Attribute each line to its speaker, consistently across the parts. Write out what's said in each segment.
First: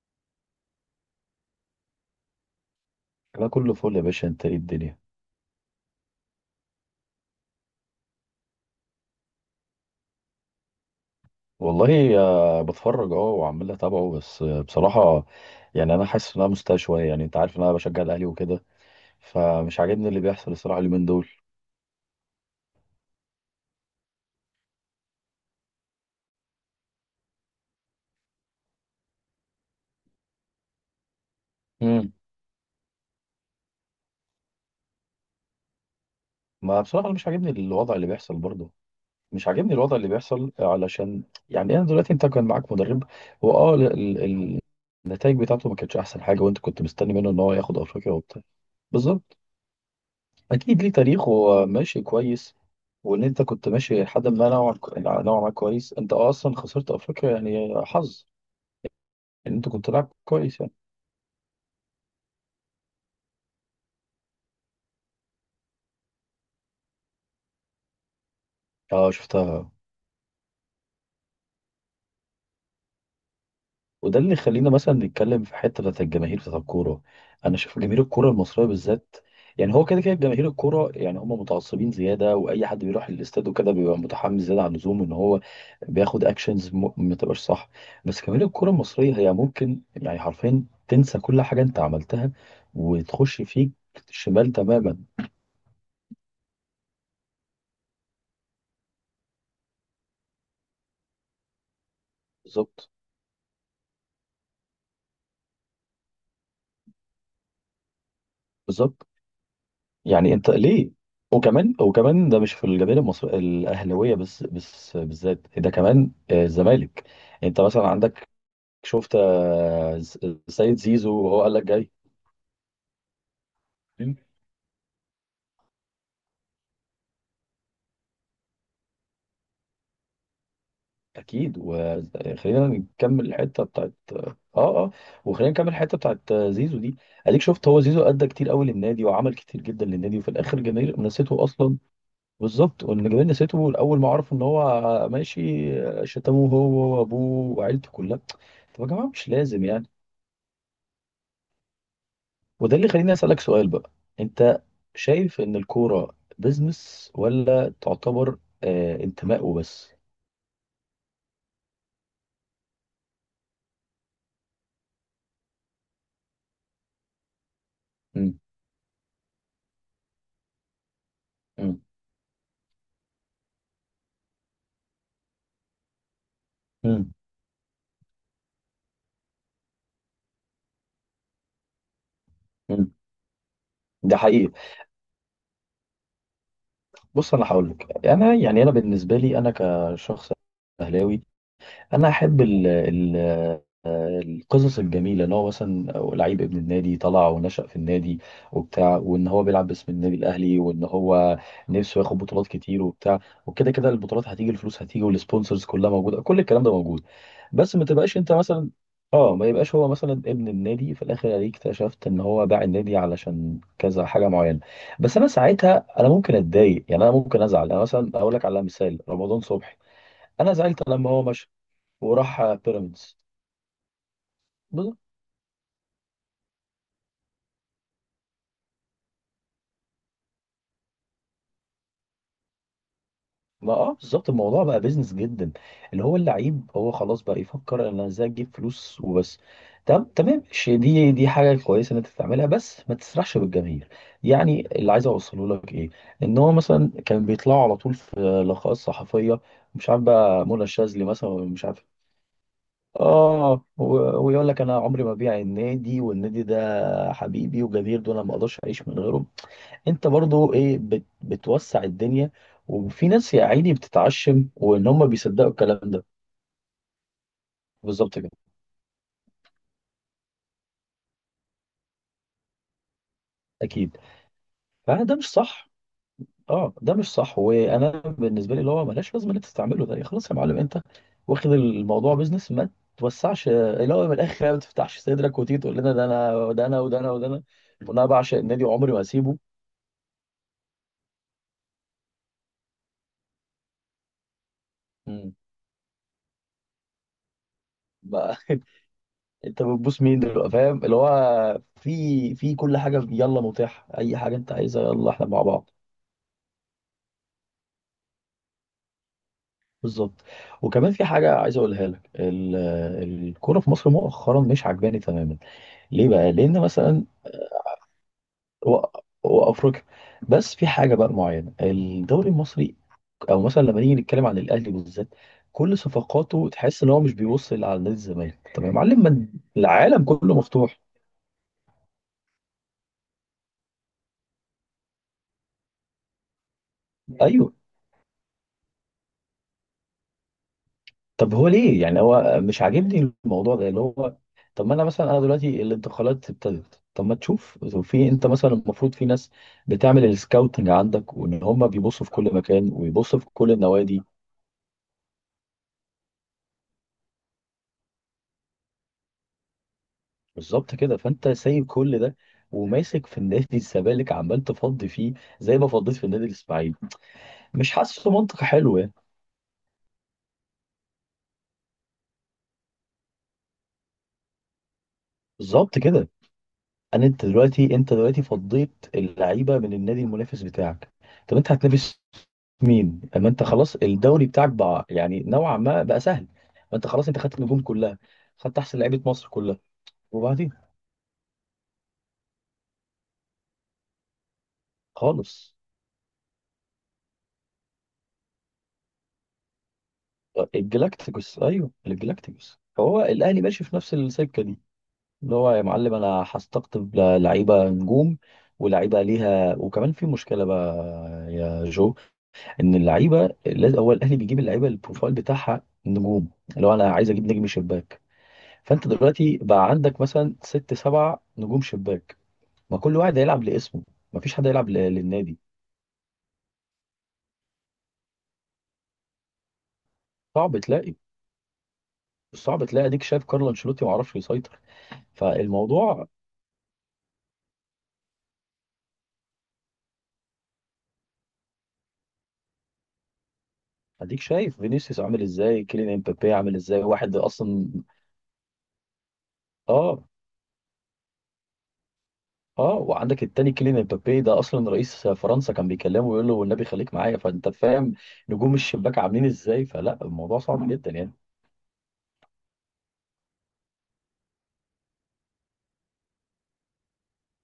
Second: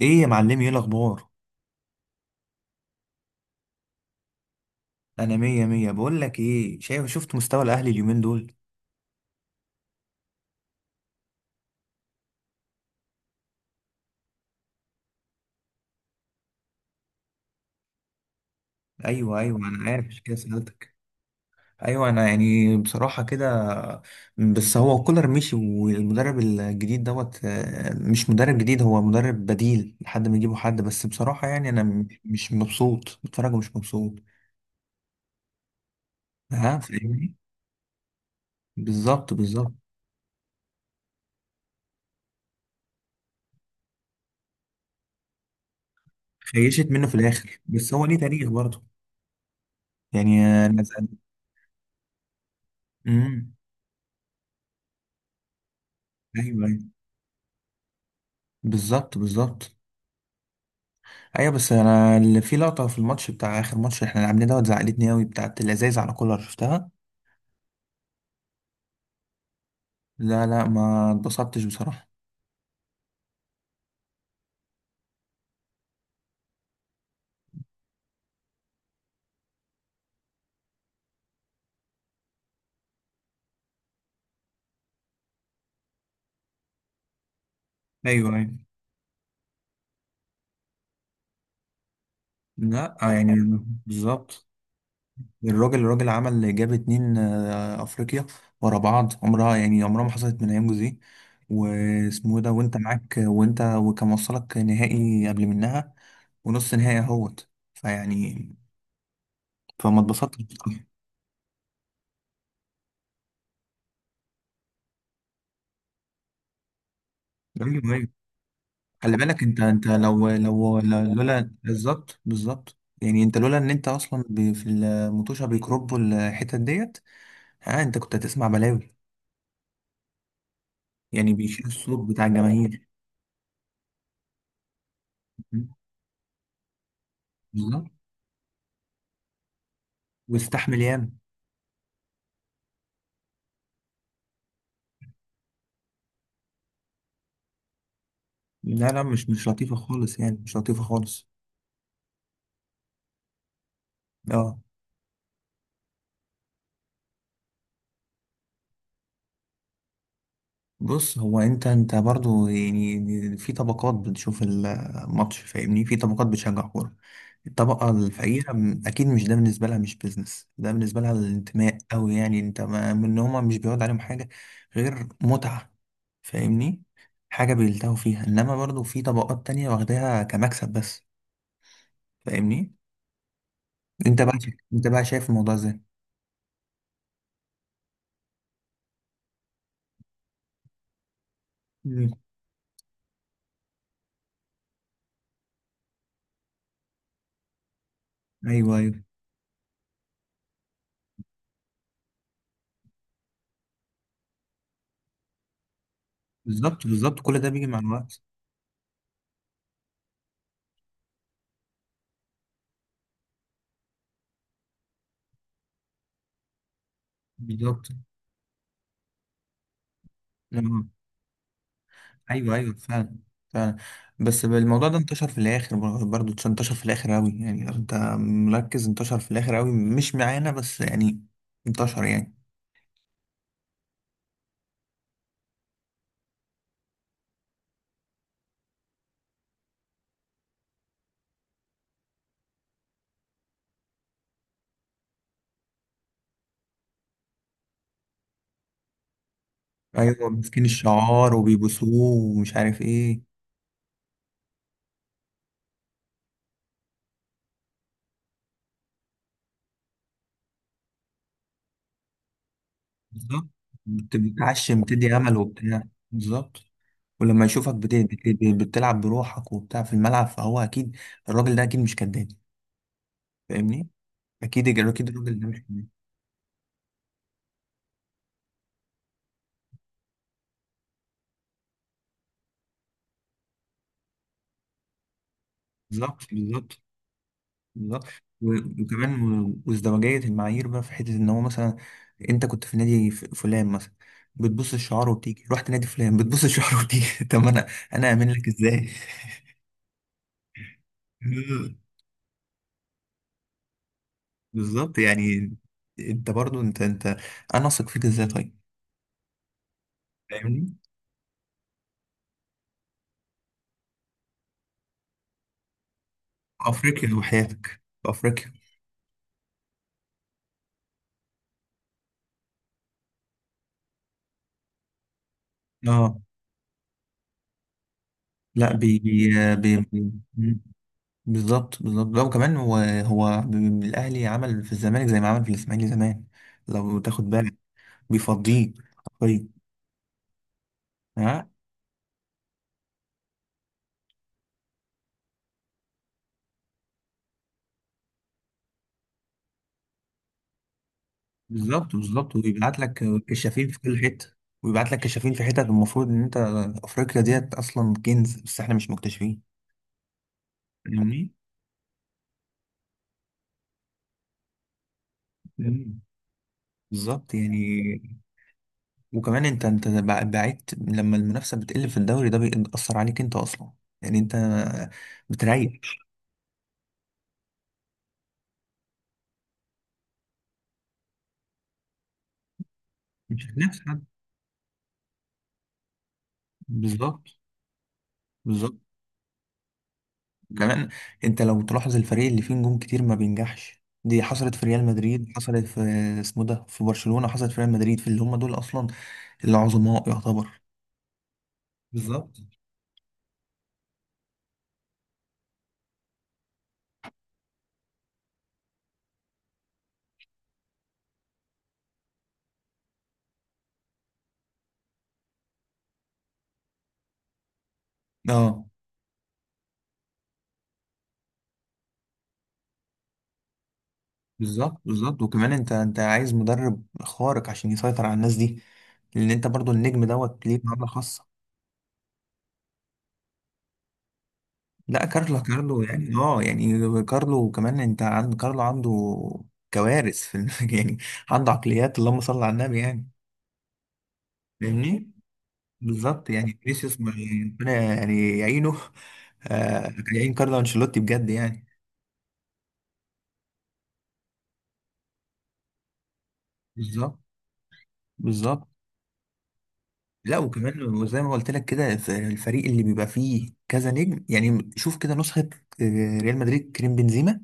Speaker 1: ايه يا معلمي؟ ايه الاخبار؟
Speaker 2: لا، كله فل يا باشا. انت ايه الدنيا؟
Speaker 1: انا مية مية. بقول لك ايه، شايف، شفت مستوى الاهلي اليومين دول؟
Speaker 2: والله بتفرج، وعمال اتابعه، بس بصراحة يعني انا حاسس ان انا مستاء شوية. يعني انت عارف ان انا بشجع الاهلي وكده.
Speaker 1: ايوه ايوه
Speaker 2: فمش
Speaker 1: انا عارف
Speaker 2: عاجبني
Speaker 1: عشان
Speaker 2: اللي
Speaker 1: كده
Speaker 2: بيحصل الصراحة
Speaker 1: سألتك.
Speaker 2: اليومين دول.
Speaker 1: ايوه، انا يعني بصراحة كده. بس هو كولر مشي والمدرب الجديد دوت مش مدرب جديد، هو مدرب بديل لحد ما يجيبوا حد. بس بصراحة يعني انا
Speaker 2: امم.
Speaker 1: مش مبسوط، بتفرج ومش مبسوط. ها،
Speaker 2: ما بصراحة أنا مش
Speaker 1: فاهمني؟
Speaker 2: عاجبني الوضع اللي بيحصل برضه.
Speaker 1: بالظبط
Speaker 2: مش
Speaker 1: بالظبط.
Speaker 2: عاجبني الوضع اللي بيحصل علشان يعني انا دلوقتي انت كان معاك مدرب، هو اه، النتائج بتاعته ما كانتش احسن حاجة، وانت كنت
Speaker 1: خيشت منه
Speaker 2: مستني
Speaker 1: في
Speaker 2: منه ان هو
Speaker 1: الاخر
Speaker 2: ياخد
Speaker 1: بس هو
Speaker 2: افريقيا
Speaker 1: ليه
Speaker 2: وبتاع.
Speaker 1: تاريخ برضه.
Speaker 2: بالظبط.
Speaker 1: يعني انا
Speaker 2: اكيد ليه
Speaker 1: زعلان.
Speaker 2: تاريخه، ماشي كويس. وان انت
Speaker 1: امم.
Speaker 2: كنت ماشي لحد ما نوعا ما كويس، انت اصلا
Speaker 1: ايوه ايوه.
Speaker 2: خسرت افريقيا، يعني حظ
Speaker 1: بالظبط
Speaker 2: ان انت
Speaker 1: بالظبط.
Speaker 2: كنت لاعب كويس يعني.
Speaker 1: ايوه بس انا اللي في لقطه في الماتش بتاع اخر ماتش احنا لعبناه دوت زعلتني قوي، بتاعت الازايز على كولر شفتها.
Speaker 2: اه شفتها.
Speaker 1: لا لا، ما اتبسطتش بصراحه.
Speaker 2: وده اللي يخلينا مثلا نتكلم في حته بتاعت الجماهير بتاعت الكوره. انا شايف جماهير الكوره المصريه بالذات، يعني هو كده كده جماهير الكوره، يعني هم متعصبين زياده، واي حد بيروح الاستاد وكده بيبقى متحمس زياده عن اللزوم ان هو بياخد اكشنز ما تبقاش صح. بس
Speaker 1: ايوه
Speaker 2: جماهير
Speaker 1: ايوه.
Speaker 2: الكوره المصريه هي ممكن يعني حرفيا تنسى كل حاجه انت عملتها
Speaker 1: لا يعني.
Speaker 2: وتخش فيك
Speaker 1: بالظبط.
Speaker 2: شمال تماما.
Speaker 1: الراجل الراجل عمل جاب اتنين افريقيا ورا بعض، عمرها يعني عمرها ما حصلت من ايام جوزيه واسمه إيه ده، وانت
Speaker 2: بالظبط
Speaker 1: معاك وانت وكان وصلك نهائي قبل منها ونص نهائي اهوت فيعني.
Speaker 2: بالظبط.
Speaker 1: فما
Speaker 2: يعني
Speaker 1: اتبسطتش
Speaker 2: انت
Speaker 1: بصراحة.
Speaker 2: ليه؟ وكمان ده مش في الجماهير المصريه الاهلاويه بس، بالذات ده كمان الزمالك. انت
Speaker 1: ايوه
Speaker 2: مثلا
Speaker 1: ايوه.
Speaker 2: عندك، شفت
Speaker 1: خلي بالك انت
Speaker 2: سيد زيزو وهو قال
Speaker 1: لولا،
Speaker 2: لك جاي.
Speaker 1: بالظبط بالظبط. يعني انت لولا ان انت اصلا في المطوشه بيكربوا الحتت ديت، ها انت كنت هتسمع بلاوي، يعني
Speaker 2: اكيد.
Speaker 1: بيشيل الصوت بتاع
Speaker 2: وخلينا
Speaker 1: الجماهير.
Speaker 2: نكمل الحته بتاعت وخلينا نكمل الحته بتاعت زيزو دي. اديك شفت هو
Speaker 1: بالظبط.
Speaker 2: زيزو ادى كتير قوي للنادي وعمل كتير جدا للنادي، وفي الاخر
Speaker 1: واستحمل
Speaker 2: الجماهير
Speaker 1: ياما.
Speaker 2: نسيته اصلا. بالظبط. واللي جابني سيرته الاول ما عرفوا ان هو ماشي، شتموه هو وابوه وعيلته كلها. طب
Speaker 1: لا
Speaker 2: يا
Speaker 1: لا،
Speaker 2: جماعه مش
Speaker 1: مش
Speaker 2: لازم
Speaker 1: لطيفه
Speaker 2: يعني.
Speaker 1: خالص يعني مش لطيفه خالص.
Speaker 2: وده اللي خليني اسالك سؤال بقى.
Speaker 1: اه.
Speaker 2: انت شايف ان الكوره بزنس، ولا تعتبر انتماء وبس؟
Speaker 1: بص، هو انت برضو يعني في طبقات بتشوف الماتش، فاهمني، في طبقات بتشجع كورة. الطبقة
Speaker 2: مم.
Speaker 1: الفقيرة، اكيد، مش ده بالنسبة لها مش بيزنس، ده بالنسبة لها الانتماء
Speaker 2: مم.
Speaker 1: أوي، يعني انت ما من إن هما مش بيعود عليهم حاجة غير متعة. فاهمني؟
Speaker 2: مم.
Speaker 1: حاجة بيلتهوا فيها، انما برضو في طبقات تانية واخداها كمكسب بس. فاهمني؟
Speaker 2: مم. ده
Speaker 1: انت بقى
Speaker 2: حقيقي.
Speaker 1: انت بقى شايف الموضوع ازاي؟
Speaker 2: بص انا هقول لك، انا يعني انا بالنسبه لي انا كشخص اهلاوي، انا
Speaker 1: مم.
Speaker 2: احب ال القصص الجميله، ان هو مثلا لعيب ابن النادي طلع ونشأ في النادي
Speaker 1: ايوه ايوه.
Speaker 2: وبتاع، وان هو بيلعب باسم النادي الاهلي، وان هو نفسه ياخد بطولات كتير وبتاع. وكده كده البطولات هتيجي، الفلوس هتيجي، والسبونسرز كلها موجوده، كل الكلام ده
Speaker 1: بالظبط
Speaker 2: موجود.
Speaker 1: بالظبط، كل ده بيجي
Speaker 2: بس
Speaker 1: مع
Speaker 2: ما تبقاش
Speaker 1: الوقت.
Speaker 2: انت مثلا، اه، ما يبقاش هو مثلا ابن النادي في الاخر عليك اكتشفت ان هو باع النادي علشان كذا حاجه معينه، بس انا ساعتها انا ممكن اتضايق، يعني انا ممكن ازعل. انا
Speaker 1: بالظبط.
Speaker 2: مثلا اقول لك على مثال رمضان صبحي، انا زعلت لما هو مشى وراح
Speaker 1: ايوه ايوه، فعلا.
Speaker 2: بيراميدز.
Speaker 1: فعلا. بس الموضوع
Speaker 2: بز-
Speaker 1: ده انتشر في الاخر، برضه انتشر في الاخر قوي، يعني لو انت مركز انتشر في الاخر قوي، مش معانا بس يعني، انتشر يعني.
Speaker 2: ما بالظبط، الموضوع بقى بيزنس جدا، اللي هو اللعيب هو خلاص بقى يفكر انا ازاي اجيب فلوس وبس. تم، تمام، ماشي، دي حاجه كويسه ان انت تعملها، بس ما تسرحش بالجماهير. يعني اللي عايز اوصله لك ايه، ان هو مثلا كان بيطلعوا على طول في لقاءات صحفيه، مش عارف
Speaker 1: ايوه،
Speaker 2: بقى منى
Speaker 1: ماسكين
Speaker 2: الشاذلي مثلا،
Speaker 1: الشعار
Speaker 2: مش عارف،
Speaker 1: وبيبوسوه ومش عارف ايه.
Speaker 2: اه ويقول لك انا عمري ما بيع النادي، والنادي ده حبيبي، وجماهير دول انا ما اقدرش اعيش من غيرهم. انت برضو ايه بتوسع الدنيا، وفي ناس يا
Speaker 1: بالظبط.
Speaker 2: عيني بتتعشم
Speaker 1: بتعشم،
Speaker 2: وان هم
Speaker 1: بتدي امل
Speaker 2: بيصدقوا الكلام
Speaker 1: وبتاع.
Speaker 2: ده.
Speaker 1: بالظبط. ولما يشوفك
Speaker 2: بالظبط كده.
Speaker 1: بتلعب بروحك وبتاع في الملعب، فهو اكيد الراجل ده اكيد مش كداب. فاهمني؟
Speaker 2: اكيد.
Speaker 1: اكيد اكيد.
Speaker 2: فده مش
Speaker 1: الراجل ده مش
Speaker 2: صح.
Speaker 1: كداب.
Speaker 2: اه ده مش صح، وانا بالنسبه لي اللي هو ملهاش لازمه ان انت تستعمله ده. خلاص يا معلم انت واخد الموضوع بيزنس، ما توسعش، اللي هو من الاخر يعني ما تفتحش صدرك وتيجي تقول لنا ده
Speaker 1: بالظبط.
Speaker 2: انا ده انا
Speaker 1: بالظبط
Speaker 2: وده انا وده انا
Speaker 1: بالظبط.
Speaker 2: وانا بعشق النادي وعمري ما هسيبه.
Speaker 1: وكمان، وازدواجية المعايير بقى في حتة إن هو مثلا أنت كنت في نادي فلان مثلا، بتبص الشعار
Speaker 2: مم.
Speaker 1: وبتيجي، رحت نادي فلان بتبص الشعار وبتيجي طب أنا أأمن
Speaker 2: بقى
Speaker 1: لك إزاي؟
Speaker 2: انت بتبوس مين دلوقتي؟ فاهم اللي هو، في كل حاجه يلا متاح، اي حاجه انت عايزها
Speaker 1: بالظبط
Speaker 2: يلا احنا مع
Speaker 1: يعني.
Speaker 2: بعض.
Speaker 1: أنت برضو أنت. أنا أثق فيك إزاي طيب؟
Speaker 2: بالظبط.
Speaker 1: فاهمني؟
Speaker 2: وكمان في حاجه عايز اقولها لك، الكوره في مصر مؤخرا مش عجباني تماما. ليه بقى؟ لان
Speaker 1: في
Speaker 2: مثلا
Speaker 1: أفريقيا وحياتك في أفريقيا.
Speaker 2: و- وافريقيا، بس في حاجه بقى معينه الدوري المصري، او مثلا لما نيجي نتكلم عن الاهلي بالذات، كل
Speaker 1: اه
Speaker 2: صفقاته تحس ان هو مش بيوصل على نادي الزمالك،
Speaker 1: لا،
Speaker 2: تمام
Speaker 1: بي
Speaker 2: معلم؟ ما
Speaker 1: بي, بي.
Speaker 2: العالم كله
Speaker 1: مم.
Speaker 2: مفتوح.
Speaker 1: بالظبط بالظبط. لا وكمان هو، هو الاهلي عمل في الزمالك زي ما عمل في الاسماعيلي زمان، لو تاخد بالك
Speaker 2: ايوه.
Speaker 1: بيفضيه حرفيا.
Speaker 2: طب
Speaker 1: ها،
Speaker 2: هو ليه؟ يعني هو مش عاجبني الموضوع ده، اللي هو طب ما انا مثلا انا دلوقتي الانتقالات ابتدت، طب ما تشوف في، انت مثلا المفروض في ناس بتعمل السكاوتنج عندك وان هم
Speaker 1: بالظبط
Speaker 2: بيبصوا في كل
Speaker 1: بالظبط،
Speaker 2: مكان
Speaker 1: ويبعت لك
Speaker 2: ويبصوا في كل
Speaker 1: كشافين في كل
Speaker 2: النوادي.
Speaker 1: حته، ويبعت لك كشافين في حتت، المفروض ان انت افريقيا ديت اصلا كنز بس احنا مش مكتشفين.
Speaker 2: بالظبط كده. فانت
Speaker 1: فاهمني؟
Speaker 2: سايب كل ده وماسك في النادي الزمالك عمال تفضي فيه، زي ما فضيت
Speaker 1: مم.
Speaker 2: في النادي الاسماعيلي.
Speaker 1: بالظبط
Speaker 2: مش
Speaker 1: يعني.
Speaker 2: حاسس منطق حلو يعني.
Speaker 1: وكمان انت بعدت لما المنافسه بتقل في الدوري ده بيأثر عليك انت اصلا. يعني انت بتريح،
Speaker 2: بالظبط كده. انت دلوقتي فضيت اللعيبه من النادي المنافس بتاعك، طب انت هتنافس مين اما انت
Speaker 1: مش
Speaker 2: خلاص
Speaker 1: هتنافس حد.
Speaker 2: الدوري بتاعك بقى يعني نوعا ما بقى سهل؟ ما انت خلاص، انت
Speaker 1: بالظبط.
Speaker 2: خدت النجوم كلها، خدت احسن
Speaker 1: بالظبط.
Speaker 2: لعيبه مصر كلها. وبعدين
Speaker 1: كمان، انت لو تلاحظ الفريق اللي فيه نجوم كتير ما بينجحش، دي حصلت في ريال مدريد،
Speaker 2: خالص
Speaker 1: حصلت في اسمه ده في برشلونة، حصلت في ريال مدريد، في اللي هم دول اصلا العظماء يعتبر.
Speaker 2: الجلاكتيكوس، ايوه
Speaker 1: بالظبط.
Speaker 2: الجلاكتيكوس. فهو الاهلي ماشي في نفس السكه دي، اللي هو يا معلم انا هستقطب لعيبه نجوم، ولعيبه ليها. وكمان في مشكله بقى يا جو، ان اللعيبه لازم، هو الاهلي بيجيب اللعيبه البروفايل بتاعها نجوم. لو انا عايز اجيب نجم شباك،
Speaker 1: اه.
Speaker 2: فانت دلوقتي بقى عندك مثلا ست سبع نجوم شباك، ما كل واحد هيلعب لاسمه، ما فيش حد هيلعب
Speaker 1: بالظبط بالظبط.
Speaker 2: للنادي.
Speaker 1: وكمان انت عايز مدرب خارق عشان يسيطر على الناس دي، لان انت برضو النجم دوت
Speaker 2: صعب
Speaker 1: ليه معاملة
Speaker 2: تلاقي،
Speaker 1: خاصة.
Speaker 2: صعب تلاقي. اديك شايف كارلو انشيلوتي ما عرفش يسيطر.
Speaker 1: لا، كارلو كارلو
Speaker 2: فالموضوع،
Speaker 1: يعني، اه يعني كارلو كمان انت، عند كارلو عنده كوارث في يعني. عنده عقليات اللهم صل على النبي يعني.
Speaker 2: اديك شايف فينيسيوس
Speaker 1: فاهمني؟
Speaker 2: عامل ازاي، كيليان
Speaker 1: بالظبط
Speaker 2: امبابي عامل
Speaker 1: يعني.
Speaker 2: ازاي،
Speaker 1: فينيسيوس
Speaker 2: واحد اصلا.
Speaker 1: ربنا يعني يعينه. آه،
Speaker 2: اه
Speaker 1: كان يعين كارلو انشيلوتي بجد يعني.
Speaker 2: اه وعندك التاني كيليان امبابي، ده اصلا رئيس فرنسا كان بيكلمه ويقول له والنبي خليك معايا،
Speaker 1: بالظبط
Speaker 2: فانت فاهم نجوم
Speaker 1: بالظبط.
Speaker 2: الشباك عاملين ازاي. فلا
Speaker 1: لا
Speaker 2: الموضوع صعب
Speaker 1: وكمان،
Speaker 2: جدا يعني.
Speaker 1: وزي ما قلت لك كده، الفريق اللي بيبقى فيه كذا نجم يعني، شوف كده نسخة ريال مدريد. كريم بنزيما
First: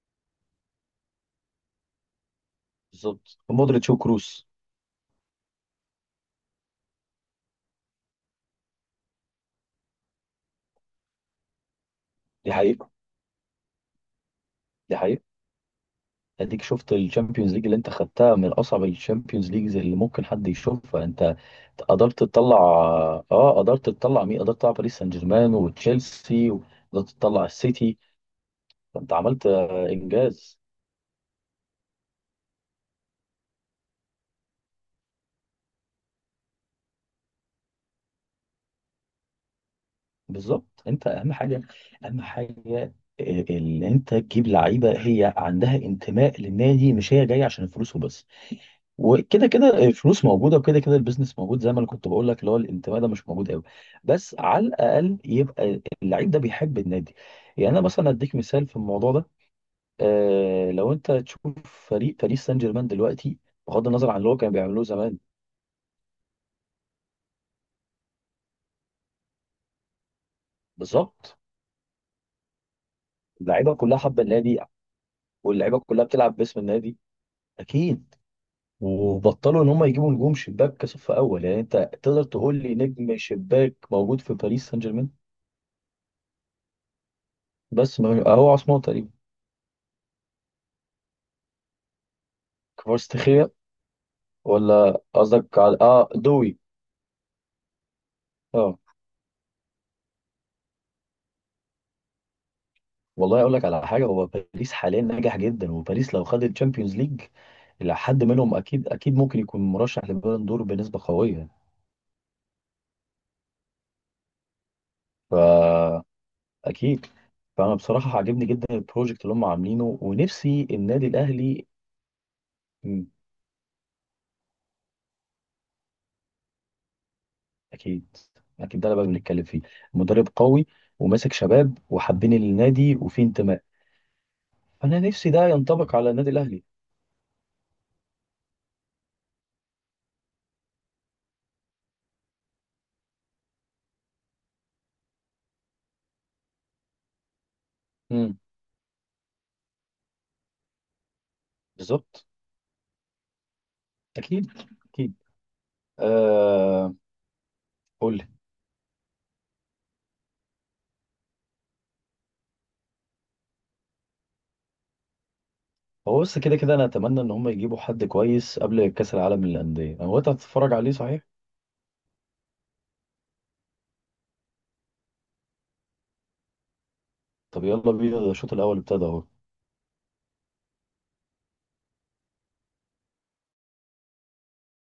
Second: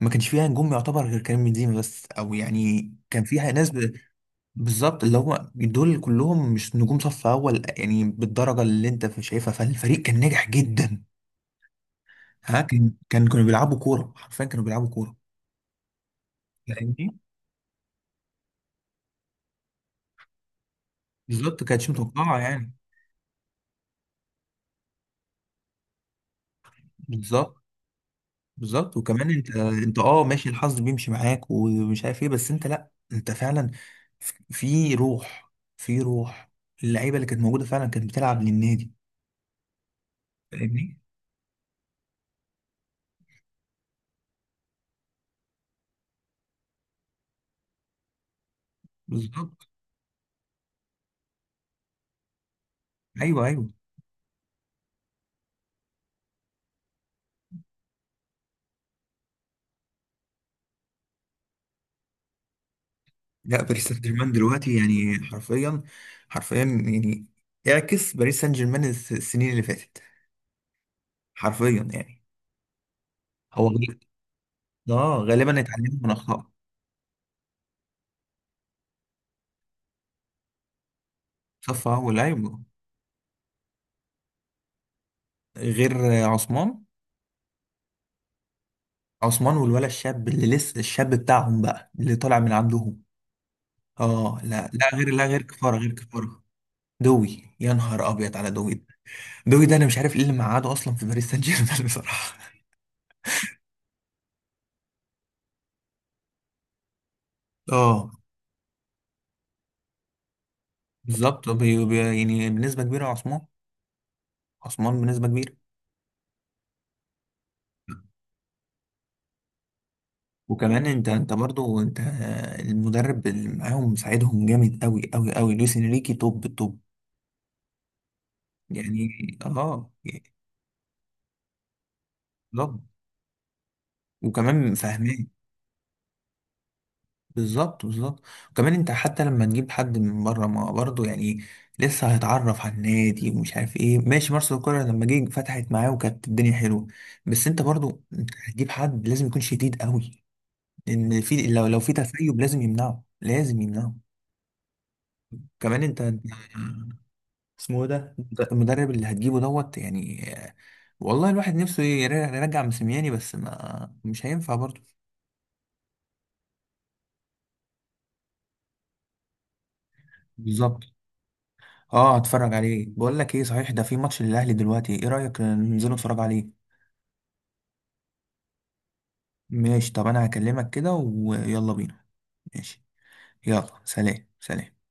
Speaker 1: ما كانش فيها نجوم يعتبر غير كريم بنزيما بس، او يعني كان
Speaker 2: بالظبط،
Speaker 1: فيها ناس
Speaker 2: مودريتش وكروس.
Speaker 1: بالظبط. اللي هم دول كلهم مش نجوم صف اول، يعني بالدرجة اللي انت شايفها، فالفريق كان ناجح جدا.
Speaker 2: دي
Speaker 1: ها،
Speaker 2: حقيقة،
Speaker 1: كان كانوا بيلعبوا كورة، حرفيا كانوا بيلعبوا
Speaker 2: دي
Speaker 1: كورة.
Speaker 2: حقيقة. اديك شفت
Speaker 1: فاهمني؟
Speaker 2: الشامبيونز ليج اللي انت خدتها من اصعب الشامبيونز ليجز اللي ممكن حد يشوفها. انت
Speaker 1: بالظبط، كانتش
Speaker 2: قدرت
Speaker 1: متوقعه
Speaker 2: تطلع،
Speaker 1: يعني.
Speaker 2: اه قدرت تطلع، مين قدرت تطلع؟ باريس سان جيرمان وتشيلسي، وقدرت تطلع
Speaker 1: بالظبط
Speaker 2: السيتي.
Speaker 1: بالظبط.
Speaker 2: فانت
Speaker 1: وكمان
Speaker 2: عملت
Speaker 1: انت انت اه، ماشي
Speaker 2: انجاز.
Speaker 1: الحظ بيمشي معاك ومش عارف ايه، بس انت لا، انت فعلا في روح. في روح، اللعيبه اللي كانت موجوده فعلا كانت بتلعب للنادي.
Speaker 2: بالظبط.
Speaker 1: فاهمني؟
Speaker 2: انت اهم حاجه، اهم حاجه، ان انت تجيب لعيبه هي عندها انتماء للنادي، مش هي جايه عشان الفلوس وبس. وكده
Speaker 1: بالظبط.
Speaker 2: كده الفلوس موجوده، وكده كده البيزنس موجود، زي ما انا كنت بقول لك، اللي هو الانتماء ده مش
Speaker 1: ايوه
Speaker 2: موجود قوي.
Speaker 1: ايوه.
Speaker 2: بس على الاقل يبقى اللعيب ده بيحب النادي. يعني انا مثلا اديك مثال في الموضوع ده، لو انت تشوف فريق باريس سان جيرمان دلوقتي،
Speaker 1: لا،
Speaker 2: بغض
Speaker 1: باريس سان
Speaker 2: النظر عن اللي
Speaker 1: جيرمان
Speaker 2: هو كان
Speaker 1: دلوقتي
Speaker 2: بيعملوه زمان.
Speaker 1: يعني حرفيا، حرفيا يعني. اعكس باريس سان جيرمان السنين اللي فاتت،
Speaker 2: بالظبط.
Speaker 1: حرفيا يعني. هو
Speaker 2: اللعيبه كلها حابه النادي،
Speaker 1: اه غالبا
Speaker 2: واللعيبه
Speaker 1: اتعلموا
Speaker 2: كلها
Speaker 1: من
Speaker 2: بتلعب
Speaker 1: اخطائه.
Speaker 2: باسم النادي. اكيد. وبطلوا ان هم يجيبوا نجوم شباك كصف اول، يعني انت
Speaker 1: صف اول،
Speaker 2: تقدر تقول
Speaker 1: ايوه.
Speaker 2: لي نجم شباك موجود في باريس سان جيرمان؟
Speaker 1: غير عثمان.
Speaker 2: بس ما اهو عثمان تقريبا.
Speaker 1: عثمان والولا الشاب اللي لسه، الشاب بتاعهم بقى اللي طالع من عندهم.
Speaker 2: كفاراتسخيليا.
Speaker 1: اه لا لا
Speaker 2: ولا
Speaker 1: غير، لا غير
Speaker 2: قصدك على
Speaker 1: كفاره، غير كفاره.
Speaker 2: دوي.
Speaker 1: دوي، يا نهار ابيض على دوي
Speaker 2: اه.
Speaker 1: ده. دوي ده انا مش عارف ايه اللي مقعده اصلا في باريس سان جيرمان بصراحه.
Speaker 2: والله اقول لك على حاجه، هو باريس حاليا ناجح جدا، وباريس لو خد الشامبيونز ليج الى
Speaker 1: اه،
Speaker 2: حد منهم اكيد اكيد ممكن يكون مرشح لبالون دور بنسبه قويه.
Speaker 1: بالظبط. يعني بنسبه كبيره، عثمان. عثمان بنسبه كبيره.
Speaker 2: فا اكيد. فانا بصراحه عاجبني جدا البروجكت اللي هم عاملينه، ونفسي
Speaker 1: وكمان
Speaker 2: النادي
Speaker 1: انت
Speaker 2: الاهلي.
Speaker 1: برضو انت، المدرب اللي معاهم مساعدهم جامد قوي قوي قوي، لويس انريكي توب توب.
Speaker 2: اكيد اكيد. ده اللي بقى
Speaker 1: يعني
Speaker 2: بنتكلم فيه،
Speaker 1: اه
Speaker 2: مدرب
Speaker 1: يعني،
Speaker 2: قوي وماسك شباب وحابين
Speaker 1: بالظبط
Speaker 2: النادي وفيه انتماء.
Speaker 1: وكمان
Speaker 2: انا
Speaker 1: فاهمان.
Speaker 2: نفسي ده ينطبق على النادي الاهلي.
Speaker 1: بالظبط بالظبط. وكمان انت حتى لما تجيب حد من بره ما برضه يعني، لسه هيتعرف على النادي ومش عارف ايه، ماشي مارسيل كولر لما جه فتحت معاه وكانت الدنيا حلوه. بس انت برضه
Speaker 2: امم.
Speaker 1: هتجيب حد لازم يكون شديد قوي، لان في، لو في
Speaker 2: بالظبط.
Speaker 1: تسيب لازم يمنعه، لازم يمنعه.
Speaker 2: اكيد اكيد.
Speaker 1: كمان
Speaker 2: آه
Speaker 1: اسمه ده،
Speaker 2: قول لي.
Speaker 1: المدرب اللي هتجيبه دوت يعني والله الواحد نفسه يرجع مسمياني بس ما مش هينفع برضه.
Speaker 2: هو بس كده كده انا اتمنى ان هم يجيبوا حد كويس قبل كاس العالم للانديه، انا وقتها هتتفرج
Speaker 1: بالظبط.
Speaker 2: عليه صحيح.
Speaker 1: اه، هتفرج عليه. بقول لك ايه صحيح، ده في ماتش للاهلي دلوقتي، ايه رايك ننزل نتفرج عليه؟
Speaker 2: طب يلا بينا، ده الشوط الاول ابتدى اهو.
Speaker 1: ماشي، طب انا هكلمك كده ويلا بينا. ماشي. يلا، سلام سلام.